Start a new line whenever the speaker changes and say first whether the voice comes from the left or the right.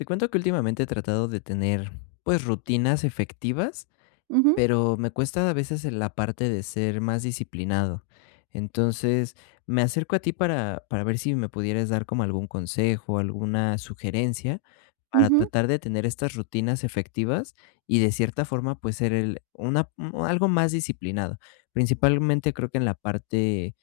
left: Te cuento que últimamente, he tratado de tener, pues, rutinas efectivas,
right: Ujú.
left: pero me cuesta, a veces, en la parte de ser más disciplinado. Entonces, me acerco a ti para para ver si me pudieras dar como algún consejo, alguna sugerencia para
right: Ujú.
left: tratar de tener estas rutinas efectivas y, de cierta forma, pues, ser el una mm, algo más disciplinado. Principalmente, creo que en la parte,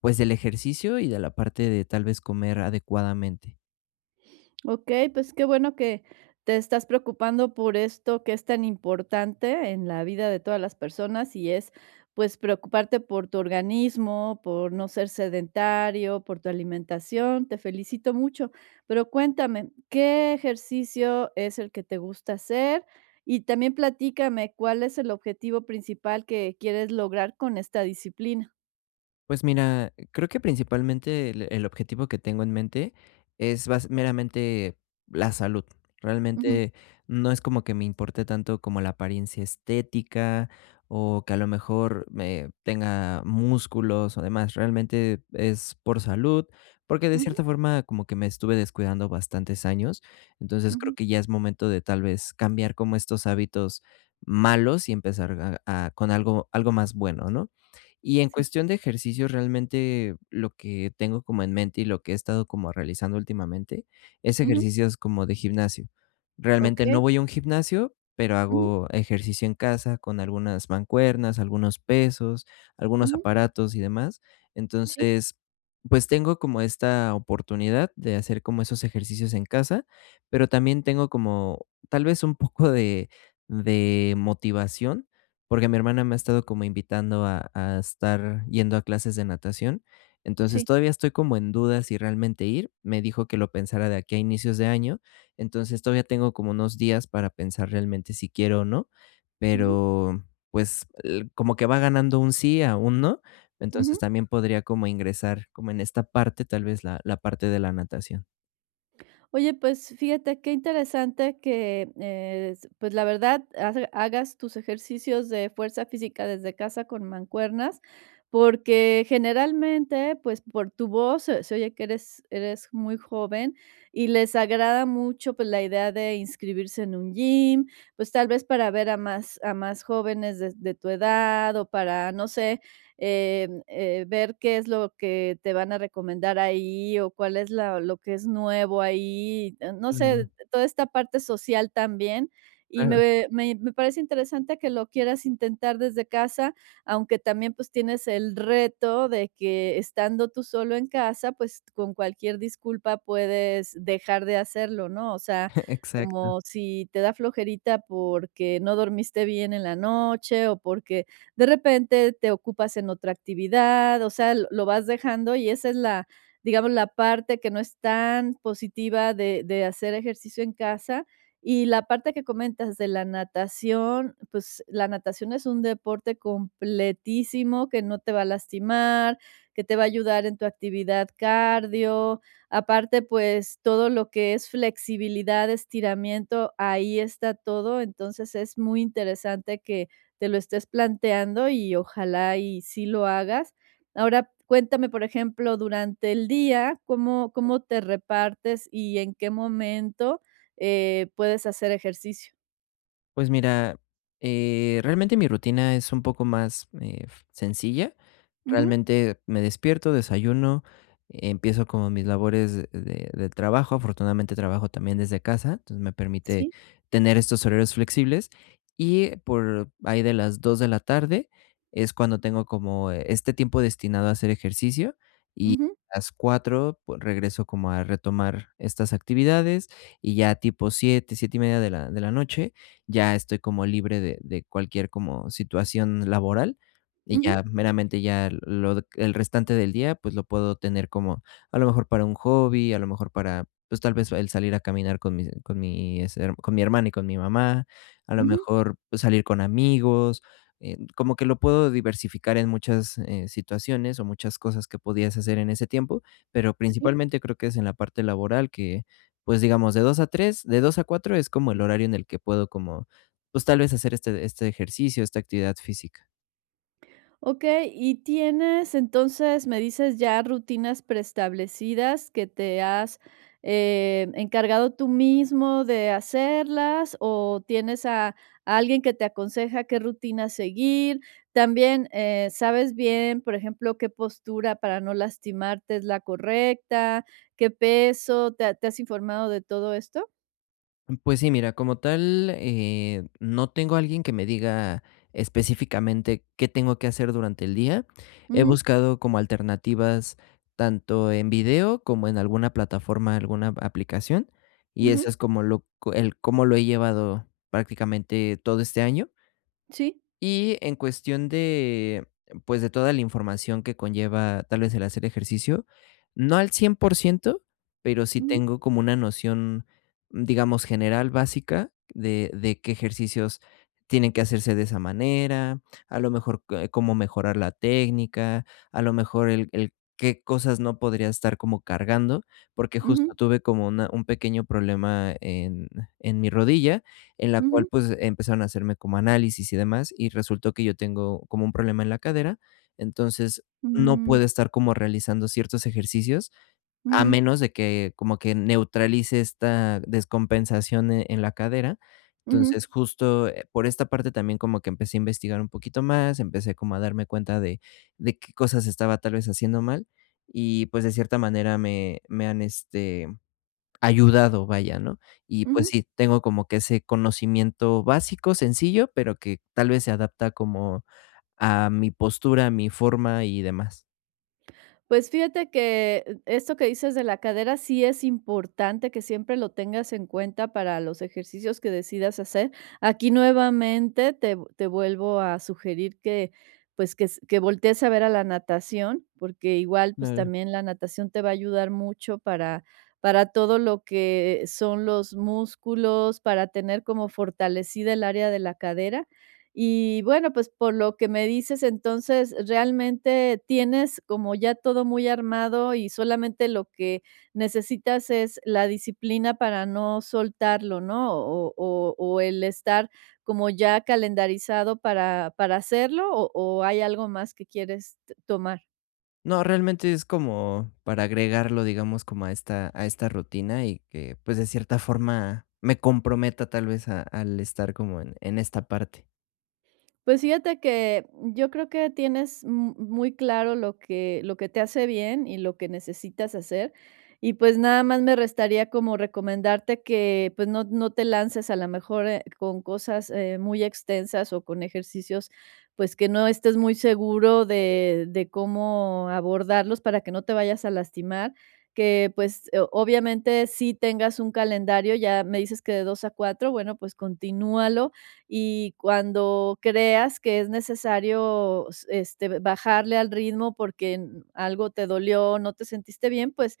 left: pues, del ejercicio y de la parte de, tal vez, comer adecuadamente.
right: Okey, pues, que bueno que te estás preocupando por esto que es tan importante, en la vida de todas las personas, y es, pues, preocuparte por tu organismo, por no ser sedentario, por tu alimentación, te felicito mucho, pero cuéntame, ¿qué ejercicio es el que te gusta hacer? Y también platícame, ¿cuál es el objetivo principal que quieres lograr con esta disciplina?
left: Pues mira, creo que, principalmente, el el objetivo que tengo en mente, es bas meramente la salud,
right: Ujú.
left: realmente, no es como que me importe tanto como la apariencia estética o que, a lo mejor, eh, tenga músculos o demás, realmente, es por salud porque de
right: Ujú.
left: cierta forma, como que me estuve descuidando bastantes años, entonces creo
right: Ujú.
left: que ya es momento de, tal vez, cambiar como estos hábitos malos y empezar a a con algo algo más bueno, ¿no? Y en
right: Sí.
left: cuestión de ejercicio, realmente lo que tengo como en mente y lo que he estado como realizando últimamente, es
right: Ujú.
left: ejercicios como de gimnasio, realmente no
right: Okey.
left: voy a un gimnasio pero
right: Ujú.
left: hago ejercicio en casa, con algunas mancuernas, algunos pesos, algunos
right: Ujú.
left: aparatos y demás.
right: Sí.
left: Entonces, pues, tengo como esta oportunidad de hacer como esos ejercicios en casa, pero también tengo como, tal vez, un poco de de motivación, porque mi hermana me ha estado como invitando a a estar yendo a clases de natación, entonces,
right: Sí.
left: todavía estoy como en duda si realmente ir, me dijo que lo pensara de aquí a inicios de año, entonces, todavía tengo como unos días para pensar realmente si quiero o no,
right: Ujú.
left: pero pues, l como que va ganando un sí a un no, entonces,
right: Ujú.
left: también podría como ingresar como en esta parte, tal vez, la la parte de la natación.
right: Oye, pues fíjate qué interesante que, es pues, la verdad, hace hagas tus ejercicios de fuerza física desde casa con mancuernas, porque, generalmente, pues, por tu voz, se se oye que eres eres muy joven y les agrada mucho, pues, la idea de inscribirse en un gym, pues, tal vez para ver a más a más jóvenes des de tu edad o para, no sé, em, eh, ver qué es lo que te van a recomendar ahí o cuál es la lo que es nuevo ahí, em, no sé, eh,
left: Mm.
right: toda esta parte social también. Y
left: Claro.
right: me me me parece interesante que lo quieras intentar desde casa, aunque también, pues, tienes el reto de que estando tú solo en casa, pues, con cualquier disculpa puedes dejar de hacerlo, ¿no? O sea,
left: Exacto.
right: como si te da flojerita porque no dormiste bien en la noche o porque de repente te ocupas en otra actividad, o sea, lo lo vas dejando y esa es la, digamos, la parte que no es tan positiva de de hacer ejercicio en casa. Y la parte que comentas de la natación, pues, la natación es un deporte completísimo que no te va a lastimar, que te va a ayudar en tu actividad cardio. Aparte, pues, todo lo que es flexibilidad, estiramiento, ahí está todo. Entonces, es muy interesante que te lo estés planteando y ojalá y sí lo hagas. Ahora cuéntame, por ejemplo, ¿durante el día cómo cómo te repartes y en qué momento, eh, puedes hacer ejercicio?
left: Pues mira, eh, realmente mi rutina es un poco más, ef sencilla,
right: Ujú.
left: realmente me despierto, desayuno, empiezo como mis labores de del trabajo, afortunadamente trabajo también desde casa, entonces me permite
right: Sí.
left: tener estos horarios flexibles, y por ahí de las 2 de la tarde es cuando tengo como, eh, este tiempo destinado a hacer ejercicio y
right: Ujú.
left: las 4 pue regreso como a retomar estas actividades y ya tipo 7, 7 y media de la de la noche, ya estoy como libre de de cualquier como situación laboral y
right: Ujú.
left: ya meramente ya lo de el restante del día, pues lo puedo tener como, a lo mejor para un hobby, a lo mejor para, pues tal vez, el salir a caminar con mis con mi hacer con mi hermana y con mi mamá, a lo
right: Ujú.
left: mejor pues salir con amigos, em, como que lo puedo diversificar en muchas, eh, situaciones, o muchas cosas que podías hacer en ese tiempo, pero
right: Sí.
left: principalmente creo que es en la parte laboral que, pues, digamos, de 2 a 3, de 2 a 4 es como el horario en el que puedo como, pues, tal vez hacer este este ejercicio, esta actividad física.
right: Okey. Y tienes, entonces, me dices ya rutinas preestablecidas que te has, em, encargado tú mismo de hacerlas, ¿o tienes a a alguien que te aconseja qué rutinas seguir? También, eh, sabes bien, por ejemplo, ¿qué postura para no lastimarte es la correcta, qué peso, te ha te has informado de todo esto?
left: Mm, pues, sí, mira, como tal, eh, no tengo alguien que me diga específicamente qué tengo que hacer durante el día. He
right: Ujú.
left: buscado como alternativas tanto en video como en alguna plataforma, alguna aplicación, y eso
right: Ujú.
left: es como lo co el cómo lo he llevado, prácticamente todo este año.
right: Sí.
left: Y en cuestión de, pues, de toda la información que conlleva, tal vez, el hacer ejercicio, no al 100% pero sí
right: Ujú.
left: tengo como una noción, digamos, general básica de de qué ejercicios tienen que hacerse de esa manera, a lo mejor, eh, cómo mejorar la técnica, a lo mejor el el qué cosas no podría estar como cargando, porque justo,
right: Ujú.
left: tuve como una un pequeño problema en en mi rodilla, en la cual,
right: Ujú.
left: pues, empezaron a hacerme como análisis y demás, y resultó que yo tengo como un problema en la cadera. Entonces, no
right: Mm.
left: puedo estar como realizando ciertos ejercicios, a
right: Ujú.
left: menos de que, como que neutralice esta descompensación, eh, en la cadera.
right: Ujú.
left: Entonces, justo, eh, por esta parte también como que empecé a investigar un poquito más, empecé como a darme cuenta de de qué cosas estaba, tal vez, haciendo mal y, pues, de cierta manera, me me han, este, ayudado, vaya, ¿no? Y, pues,
right: Ujú.
left: sí, tengo como que ese conocimiento básico, sencillo, pero que, tal vez, se adapta como a mi postura, a mi forma y demás.
right: Pues, fíjate que, esto que dices de la cadera, sí es importante que siempre lo tengas en cuenta para los ejercicios que decidas hacer. Aquí, nuevamente, te vu te vuelvo a sugerir que, pues, que s que voltees a ver a la natación, porque igual, pues,
left: No.
right: también la natación te va a ayudar mucho para para todo lo que son los músculos, para tener como fortalecida el área de la cadera. Y, bueno, pues, por lo que me dices, entonces, realmente tienes como ya todo muy armado y solamente lo que necesitas es la disciplina para no soltarlo, ¿no? ¿O o o el estar como ya calendarizado para para hacerlo, o o hay algo más que quieres t tomar?
left: No, realmente es como para agregarlo, digamos, como a esta a esta rutina y que, pues, de cierta forma, me comprometa, tal vez, a al estar como en en esta parte.
right: Pues, fíjate que, yo creo que tienes m muy claro lo que lo que te hace bien y lo que necesitas hacer, y, pues, nada más me restaría como recomendarte que, pues, no no te lances, a la mejor, eh, con cosas, eh, muy extensas o con ejercicios, pues, que no estés muy seguro de de cómo abordarlos para que no te vayas a lastimar, que, pues, o obviamente, sí tengas un calendario, ya me dices que de 2:00 a 4:00, bueno, pues, continúalo, y cuando creas que es necesario s este, bajarle al ritmo porque n algo te dolió, no te sentiste bien, pues,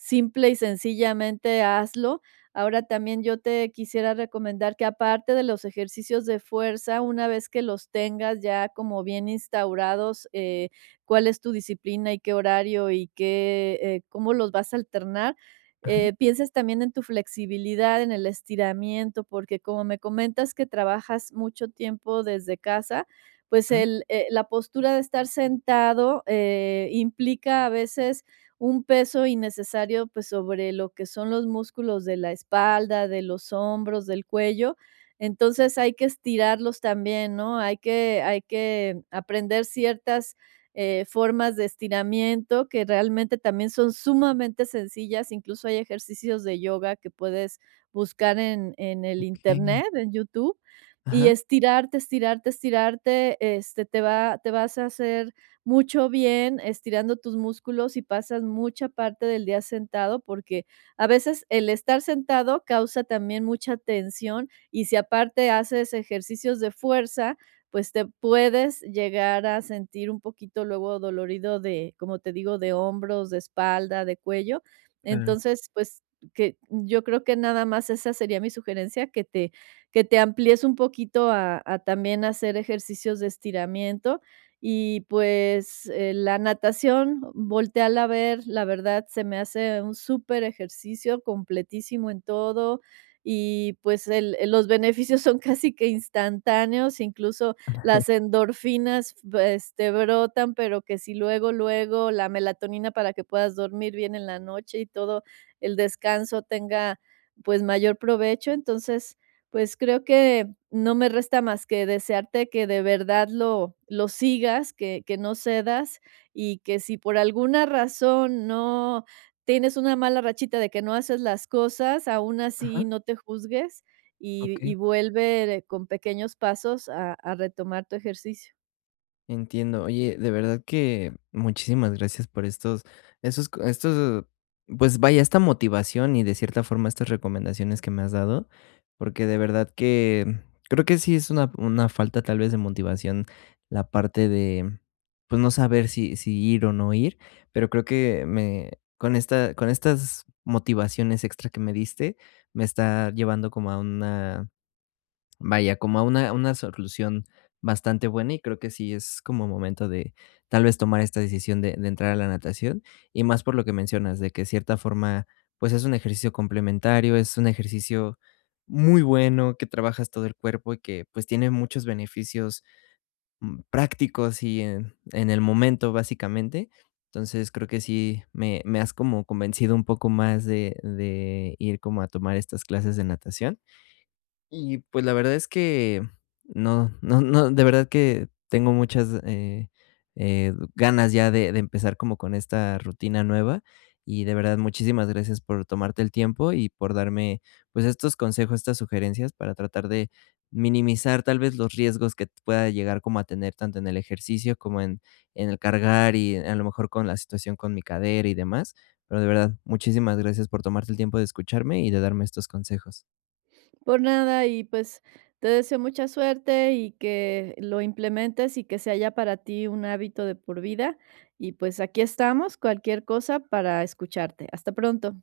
right: simple y sencillamente hazlo. Ahora, también yo te quisiera recomendar que aparte de los ejercicios de fuerza, una vez que los tengas ya como bien instaurados, eh, cuál es tu disciplina y qué horario y qué, eh cómo los vas a alternar,
left: Ajá.
right: eh, pienses también en tu flexibilidad, en el estiramiento, porque, como me comentas que trabajas mucho tiempo desde casa, pues
left: Ajá.
right: el eh, la postura de estar sentado, eh, implica, a veces, un peso innecesario, pues, sobre lo que son los músculos de la espalda, de los hombros, del cuello. Entonces, hay que estirarlos también, ¿no?, hay que hay que aprender ciertas, eh, formas de estiramiento que, realmente también son sumamente sencillas, incluso, hay ejercicios de yoga que puedes buscar en en el
left: Okey.
right: Internet, en YouTube, y
left: Ajá.
right: estirarte, estirarte, estirarte, este, te va te vas a hacer mucho bien estirando tus músculos, si pasas mucha parte del día sentado porque, a veces, el estar sentado causa también mucha tensión, y si aparte haces ejercicios de fuerza, pues, te puedes llegar a sentir, un poquito, luego, adolorido de, como te digo, de hombros, de espalda, de cuello.
left: Claro.
right: Entonces, pues, que yo creo que nada más esa sería mi sugerencia, que te que te amplíes un poquito a a también hacer ejercicios de estiramiento y, pues, eh, la natación, voltéala a ver, la verdad se me hace un superejercicio, completísimo en todo y, pues, el el los beneficios son casi que instantáneos, incluso, las endorfinas, v este, brotan, pero que si luego, luego, la melatonina para que puedas dormir bien en la noche y todo el descanso tenga, pues, mayor provecho. Entonces, pues, creo que no me resta más que desearte que, de verdad, lo lo sigas, que que no cedas, y que si por alguna razón, no tienes una mala rachita de que no haces las cosas, aún así
left: Ajá.
right: no te juzgues y y
left: Okey.
right: vuelve d con pequeños pasos a a retomar tu ejercicio.
left: Entiendo. Oye, de verdad que muchísimas gracias por estos esos co estos, pues, vaya, esta motivación y, de cierta forma, estas recomendaciones que me has dado, porque, de verdad que, mm, creo que sí es una una falta, tal vez, de motivación la parte de, pues, no saber si si ir o no ir, pero creo que me con esta con estas motivaciones extra que me diste, me está llevando como a una vaya, como a una una solución bastante buena y creo que sí es como momento de, tal vez, tomar esta decisión de de entrar a la natación y más por lo que mencionas, de que, cierta forma, pues, es un ejercicio complementario, es un ejercicio muy bueno, que trabajas todo el cuerpo y que, pues, tiene muchos beneficios, mm, prácticos y en en el momento, básicamente. Entonces, creo que sí me me has como convencido un poco más de de ir como a tomar estas clases de natación. Y, pues, la verdad es que no no no de verdad que, tengo muchas, eh eh, ganas ya de de empezar como con esta rutina nueva y, de verdad, muchísimas gracias por tomarte el tiempo y por darme, pues, estos consejos, estas sugerencias para tratar de minimizar, tal vez, los riesgos que pueda llegar como a tener, tanto en el ejercicio como en en el cargar y, a lo mejor, con la situación con mi cadera y demás, pero de verdad, muchísimas gracias por tomarte el tiempo de escucharme y de darme estos consejos.
right: Por nada, y, pues, te deseo mucha suerte, y que lo implementes, y que sea ya para ti un hábito de por vida. Y, pues, aquí estamos, cualquier cosa, para escucharte. Hasta pronto.